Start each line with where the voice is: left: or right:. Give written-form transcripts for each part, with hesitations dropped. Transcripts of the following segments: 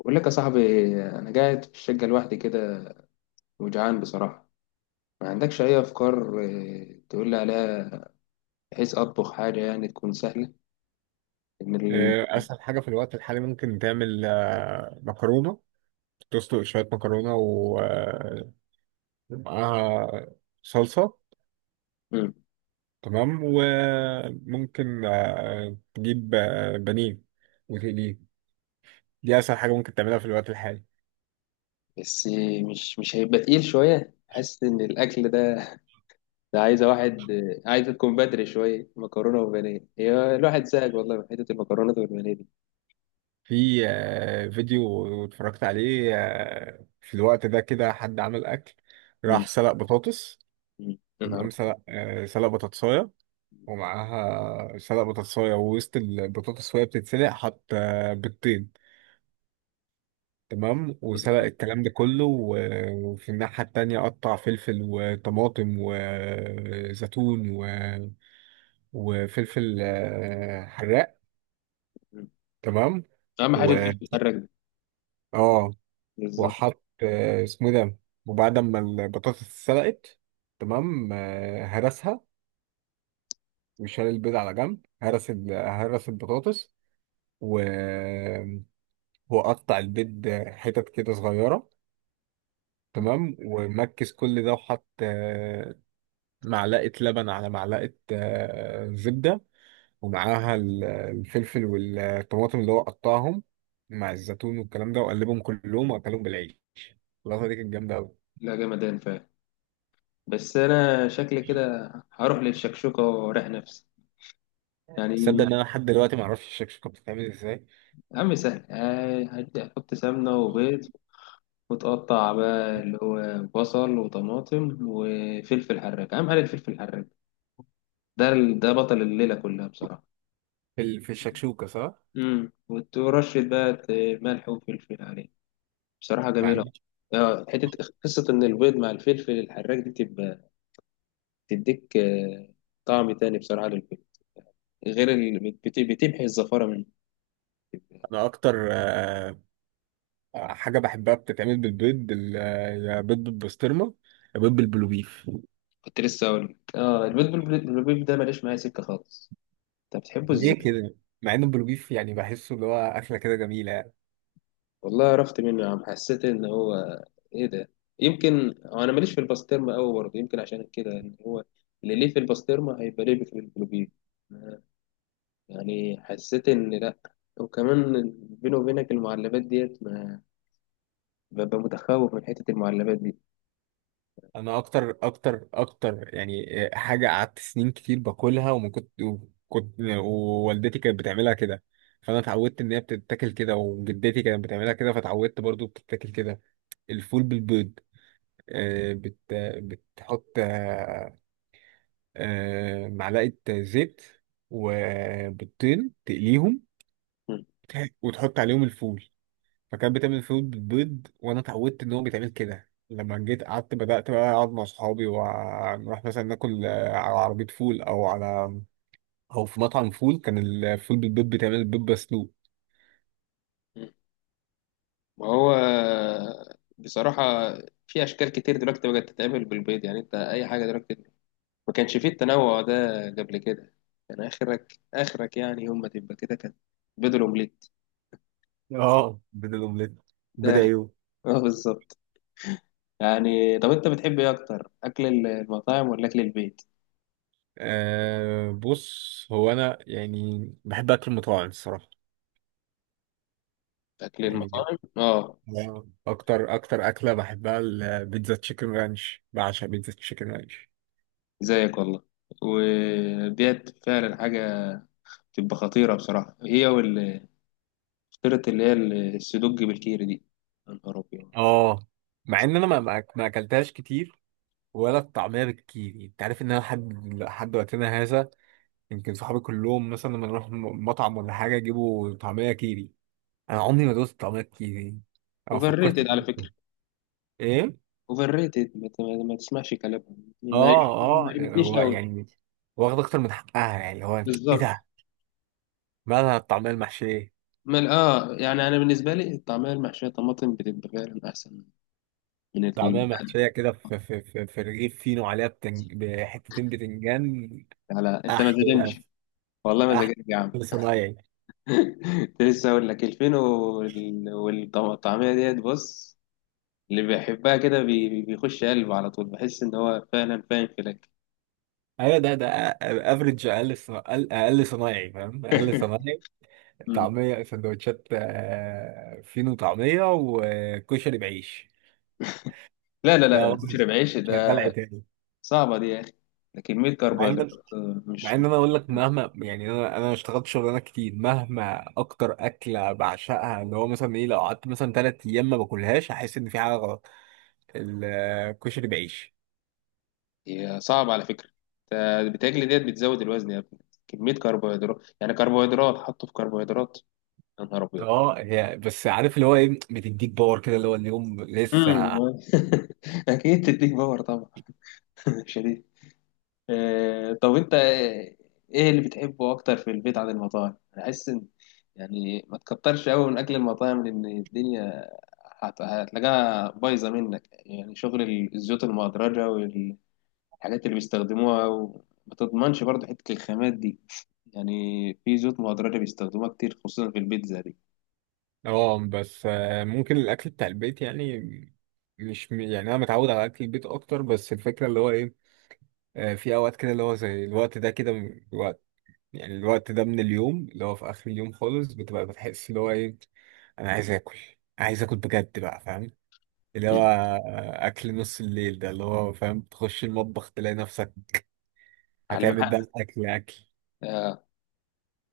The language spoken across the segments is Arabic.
left: بقول لك يا صاحبي، انا قاعد في الشقه لوحدي كده، وجعان بصراحه. ما عندكش اي افكار، تقول لي عليها بحيث اطبخ حاجه يعني تكون سهله. ان
right: اسهل حاجه في الوقت الحالي ممكن تعمل مكرونه. تسلق شويه مكرونه ومعاها صلصه.
left: مم.
right: تمام، وممكن تجيب بانيه وتقليه. دي اسهل حاجه ممكن تعملها في الوقت الحالي.
left: بس مش هيبقى تقيل شويه، حاسس ان الاكل ده عايزه واحد، عايزه تكون بدري شويه. مكرونه وبانيه، هي الواحد زهق والله من حته المكرونات والبانيه دي.
right: في فيديو اتفرجت عليه في الوقت ده كده حد عمل اكل،
left: مم.
right: راح سلق بطاطس.
left: مم. يا نهار
right: تمام،
left: أبيض.
right: سلق بطاطسايه، ومعاها سلق بطاطساية، ووسط البطاطس وهي بتتسلق حط بيضتين. تمام،
left: يا
right: وسلق
left: نهار
right: الكلام ده كله، و- وفي الناحية التانية قطع فلفل وطماطم وزيتون، و... وفلفل حراق.
left: أبيض.
right: تمام،
left: اهم حاجه الفيش
right: و
left: المحرك ده.
right: اه
left: بالظبط.
right: وحط اسمه إيه ده، وبعد ما البطاطس اتسلقت، تمام، هرسها، وشال البيض على جنب، هرس البطاطس، و وقطع البيض حتت كده صغيرة.
left: مم.
right: تمام، ومكس كل ده وحط معلقة لبن على معلقة زبدة، ومعاها الفلفل والطماطم اللي هو قطعهم، مع الزيتون والكلام ده، وقلبهم كلهم وأكلهم بالعيش. اللقطة دي كانت جامدة أوي.
left: لا جمدان فعلا. بس انا شكلي كده هروح للشكشوكه واريح نفسي
right: تصدق
left: يعني.
right: إن أنا لحد دلوقتي معرفش الشكشوكة بتتعمل إزاي؟
left: يا عم سهل، هدي أحط سمنة وبيض، وتقطع بقى اللي هو بصل وطماطم وفلفل حراج. أهم حاجة الفلفل الحراج ده، ده بطل الليلة كلها بصراحة.
right: في الشكشوكة، صح؟
left: امم، وترشد بقى ملح وفلفل عليه. بصراحة
right: مع
left: جميلة.
right: إن
left: اه حتة قصة إن البيض مع الفلفل الحراج دي، تبقى تديك، طعم تاني بصراحة للبيض، غير بتمحي الزفارة منه.
right: أنا أكتر حاجة بحبها بتتعمل بالبيض، يا بيض بالبسطرمة يا بيض بالبلوبيف.
left: كنت لسه أقول لك. اه، البيض بالبيض ده ماليش معايا سكة خالص. أنت بتحبه
right: ليه
left: إزاي؟
right: كده؟ مع ان البلوبيف يعني بحسه اللي هو اكله كده جميله يعني.
left: والله عرفت منه يا عم، حسيت ان هو، ايه ده، يمكن انا ماليش في البسطرمه قوي برضه، يمكن عشان كده، ان هو اللي ليه في البسطرمه هيبقى ليه في الجلوبيب، يعني حسيت ان لا. وكمان بيني وبينك المعلبات ديت، ما ببقى متخوف من حته المعلبات دي.
right: انا اكتر اكتر اكتر يعني حاجه قعدت سنين كتير باكلها، وما كنت وكنت ووالدتي كانت بتعملها كده، فانا اتعودت ان هي بتتاكل كده، وجدتي كانت بتعملها كده فاتعودت برضو بتتاكل كده. الفول بالبيض، آه، بت بتحط معلقه زيت وبيضتين تقليهم
left: مم.
right: وتحط عليهم الفول. فكان بيتعمل فول بالبيض وانا اتعودت ان هو بيتعمل كده. لما جيت قعدت بدأت بقى اقعد مع صحابي ونروح مثلا ناكل على عربية فول او في مطعم فول، كان الفول بالبيض بيتعمل بيض مسلوق.
left: مم. ما هو بصراحه في اشكال كتير دلوقتي بقت تتعمل بالبيض، يعني انت اي حاجه دلوقتي. ما كانش فيه التنوع ده قبل كده، كان اخرك يعني، يوم ما تبقى كده، كان بيض الاومليت
right: اه، بدل الاومليت بيض
left: داخل.
right: عيون.
left: اه بالظبط. يعني طب انت بتحب ايه اكتر، اكل المطاعم ولا اكل البيت؟
right: أه بص، هو انا يعني بحب اكل المطاعم الصراحة.
left: اكل
right: يعني
left: المطاعم، اه.
right: أنا اكتر اكلة بحبها البيتزا تشيكن رانش، بعشق بيتزا تشيكن رانش.
left: زيك والله. وديت فعلا حاجه بتبقى خطيره بصراحه، هي فطيره اللي هي السدوج بالكيري دي. يا نهار ابيض.
right: اه، مع ان انا ما اكلتهاش كتير، ولا الطعمية بالكيري. انت عارف ان انا لحد وقتنا هذا، يمكن صحابي كلهم مثلا لما نروح مطعم ولا حاجة يجيبوا طعمية كيري، انا عمري ما دوست طعمية كيري او
left: اوفر
right: فكرت إن
left: ريتد على
right: أنا- أدوق.
left: فكره.
right: ايه؟
left: اوفر ريتد، ما تسمعش كلامهم،
right: اه،
left: ما
right: اه
left: عجبتنيش
right: هو
left: قوي.
right: يعني واخد اكتر من حقها يعني هو. ايه
left: بالظبط.
right: ده، مالها الطعمية المحشية؟
left: مال، اه يعني انا بالنسبه لي الطعميه المحشيه طماطم بتبقى فعلا احسن من
right: طعمية محشية كده في رغيف فينو، عليها بحتتين بتنجان.
left: على انت ما
right: احلى.
left: تهدمش. والله ما
right: احلى.
left: زجاج يا عم.
right: صنايعي.
left: كنت لسه اقول لك. 2000 والطعميه ديت بص، اللي بيحبها كده بيخش قلبه على طول، بحس ان هو فعلا فاهم في الاكل.
right: ايوه، ده افريج، اقل ص- اقل أقل صنايعي فاهم، اقل صنايعي.
left: مم.
right: طعمية سندوتشات فينو، طعمية وكشري بعيش.
left: لا لا
right: ده
left: لا، كشري
right: وجبي،
left: بعيش
right: شغال
left: ده
right: عتاني.
left: صعبه دي يا اخي. ده كميه
right: مع
left: كربوهيدرات،
right: ان مع
left: مش
right: ان
left: مش
right: انا اقول لك، مهما يعني، انا اشتغلت شغلانات كتير، مهما اكتر اكله بعشقها اللي هو مثلا ايه، لو قعدت مثلا 3 ايام ما باكلهاش احس ان في حاجه غلط. الكشري بعيش.
left: هي صعبه على فكره. ده بتاكل ديت بتزود الوزن يا ابني، كميه كربوهيدرات، يعني كربوهيدرات حطوا في كربوهيدرات. يا نهار ابيض.
right: اه هي بس، عارف اللي هو ايه، بتديك باور كده اللي هو اليوم
left: مم.
right: لسه.
left: اكيد تديك باور طبعا. شديد. طب انت ايه اللي بتحبه اكتر في البيت عن المطاعم؟ انا حاسس ان، يعني ما تكترش قوي من اكل المطاعم، لان الدنيا هتلاقيها بايظه منك، يعني شغل الزيوت المهدرجه والحاجات اللي بيستخدموها، وما تضمنش برضه حته الخامات دي يعني. في زيوت مهدرجه بيستخدموها كتير، خصوصا في البيتزا دي.
right: اه بس ممكن الاكل بتاع البيت يعني. مش يعني انا متعود على اكل البيت اكتر، بس الفكره اللي هو ايه، في اوقات كده اللي هو زي الوقت ده كده، من الوقت يعني، الوقت ده من اليوم اللي هو في اخر اليوم خالص بتبقى بتحس اللي هو ايه، انا عايز اكل، عايز اكل بجد بقى فاهم، اللي هو اكل نص الليل ده اللي هو فاهم، تخش المطبخ تلاقي نفسك
left: على
right: هتعمل
left: المحل.
right: بقى اكل اكل.
left: اه.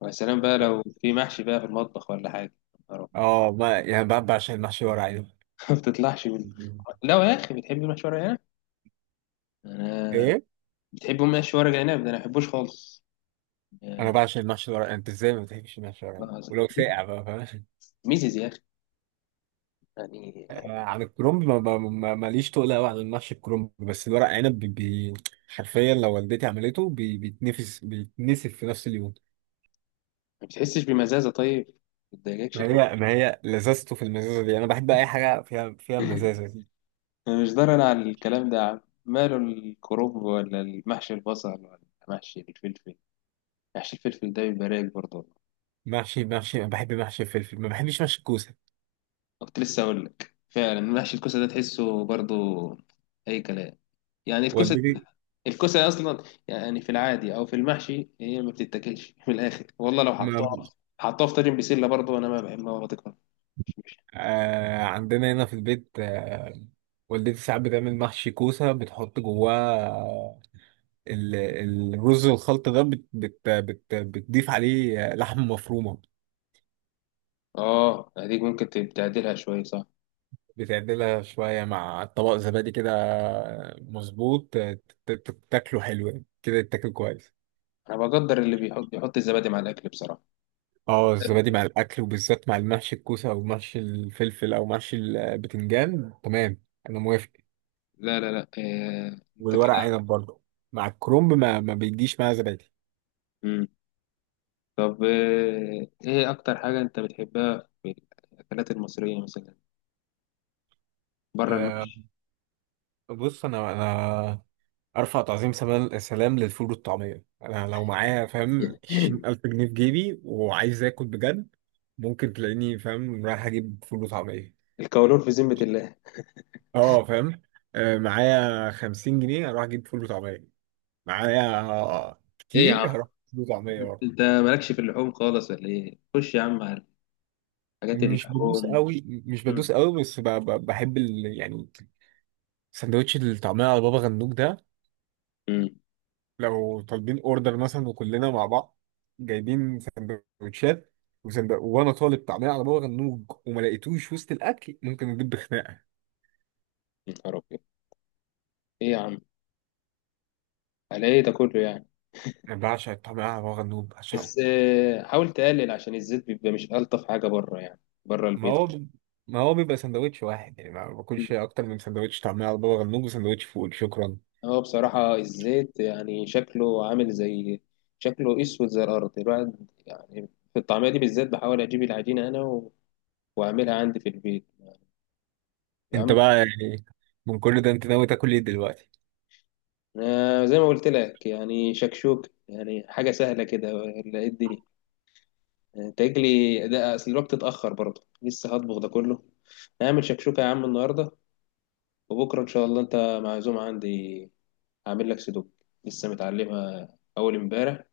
left: ويا سلام بقى لو في محشي بقى في المطبخ ولا حاجه، يا نهار أبيض.
right: اه، ما يعني بقى بعشق المحشي ورق عنب.
left: ما بتطلعش من، لا يا اخي بتحب المحشي ورق عنب؟ انا
right: ايه؟
left: بتحبوا محشي ورق عنب ده، انا ما بحبوش خالص،
right: انا
left: يا
right: بعشق المحشي ورق، انت ازاي ما بتحبش المحشي ورق
left: الله
right: عنب؟
left: العظيم.
right: ولو ساقع بقى فاهم.
left: ميزز يا اخي يعني.
right: عن الكرنب، ماليش تقل قوي عن المحشي الكرنب، بس الورق عنب حرفيا لو والدتي عملته بي بيتنفس بيتنسف في نفس اليوم.
left: ما بتحسش بمزازه؟ طيب ما بتضايقكش
right: ما
left: الحوار؟
right: هي ما هي لذته في المزازه دي، انا بحب اي حاجه فيها مزازه دي.
left: انا مش ضرر على الكلام ده يا عم. ماله الكرنب، ولا المحشي البصل، ولا محشي الفلفل. محشي الفلفل ده بيبقى رايق برضه والله.
right: محشي انا بحب محشي الفلفل، ما بحبش محشي الكوسه.
left: كنت لسه اقول لك، فعلا محشي الكوسه ده تحسه برضه اي كلام يعني. الكوسه
right: والدتي،
left: الكوسه اصلا يعني، في العادي او في المحشي، هي ما بتتاكلش من الاخر والله. لو
right: ما،
left: حطها في طاجن بسله برضه انا ما بحبها، ولا تكره، مش.
right: عندنا هنا في البيت، والدتي ساعات بتعمل محشي كوسه، بتحط جواه ال- الرز الخلط ده، بت بت بت بتضيف عليه لحمه مفرومه،
left: اه هديك ممكن تعدلها شوية صح؟
right: بتعدلها شوية مع طبق زبادي كده مظبوط، تاكله حلو يعني. كده يتاكل كويس.
left: انا بقدر اللي يحط الزبادي مع الاكل بصراحة.
right: اه الزبادي مع الأكل، وبالذات مع المحشي الكوسة أو محشي الفلفل أو محشي البتنجان، تمام، أنا موافق.
left: لا لا لا، انت
right: والورق
left: كده.
right: عنب برضه مع الكرنب ما بيجيش مع زبادي.
left: مم. طب ايه اكتر حاجة انت بتحبها في الاكلات المصرية مثلا بره
right: أه
left: المحشي؟
right: بص، أنا أرفع تعظيم سلام سلام للفول والطعمية. أنا لو معايا فاهم 20,000 جنيه في جيبي وعايز آكل بجد، ممكن تلاقيني فاهم رايح أجيب فول وطعمية.
left: الكولون في ذمة الله.
right: اه فاهم، معايا 50 جنيه هروح اجيب فول وطعميه، معايا
left: ايه يا
right: كتير
left: عم،
right: هروح أجيب فول وطعميه برضه.
left: انت مالكش في اللحوم خالص ولا ايه؟ خش يا عم على حاجات
right: مش بدوس
left: اللحوم.
right: قوي، مش بدوس قوي، بس بحب يعني سندوتش الطعميه على بابا غنوج ده.
left: امم.
right: لو طالبين اوردر مثلا وكلنا مع بعض، جايبين سندوتشات، وانا طالب طعميه على بابا غنوج وما لقيتوش وسط الاكل، ممكن اجيب بخناقه.
left: يا نهار أبيض. ايه يا عم، على ايه ده كله يعني؟
right: انا بعشق الطعميه على بابا غنوج، بعشقه.
left: بس، حاول تقلل، عشان الزيت بيبقى مش ألطف حاجة بره يعني، بره
right: ما
left: البيت.
right: هو ب- ما هو بيبقى سندوتش واحد يعني، ما
left: مم.
right: باكلش اكتر من سندوتش طعميه على بابا غنوج وسندوتش فول شكرا.
left: هو بصراحة الزيت يعني شكله عامل زي، شكله أسود زي الأرض الواحد يعني. في الطعمية دي بالذات بحاول أجيب العجينة أنا، وأعملها عندي في البيت يا
right: انت
left: عم.
right: بقى يعني من كل ده انت ناوي تاكل ايه دلوقتي؟
left: أنا زي ما قلت لك يعني يعني حاجة سهلة كده، ولا إيه الدنيا؟ أنت تجلي ده، أصل الوقت اتأخر برضه، لسه هطبخ ده كله. هعمل شكشوكة يا عم النهاردة، وبكرة إن شاء الله أنت معزوم عندي. هعمل لك سدوك، لسه متعلمها أول امبارح،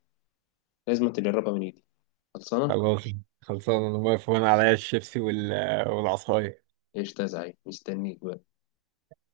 left: لازم تجربها من إيدي. خلصانة؟
right: خلاص، خلصان، انا واقف وانا عليا الشيبسي وال- والعصايه.
left: قشطة يا زعيم، مستنيك بقى.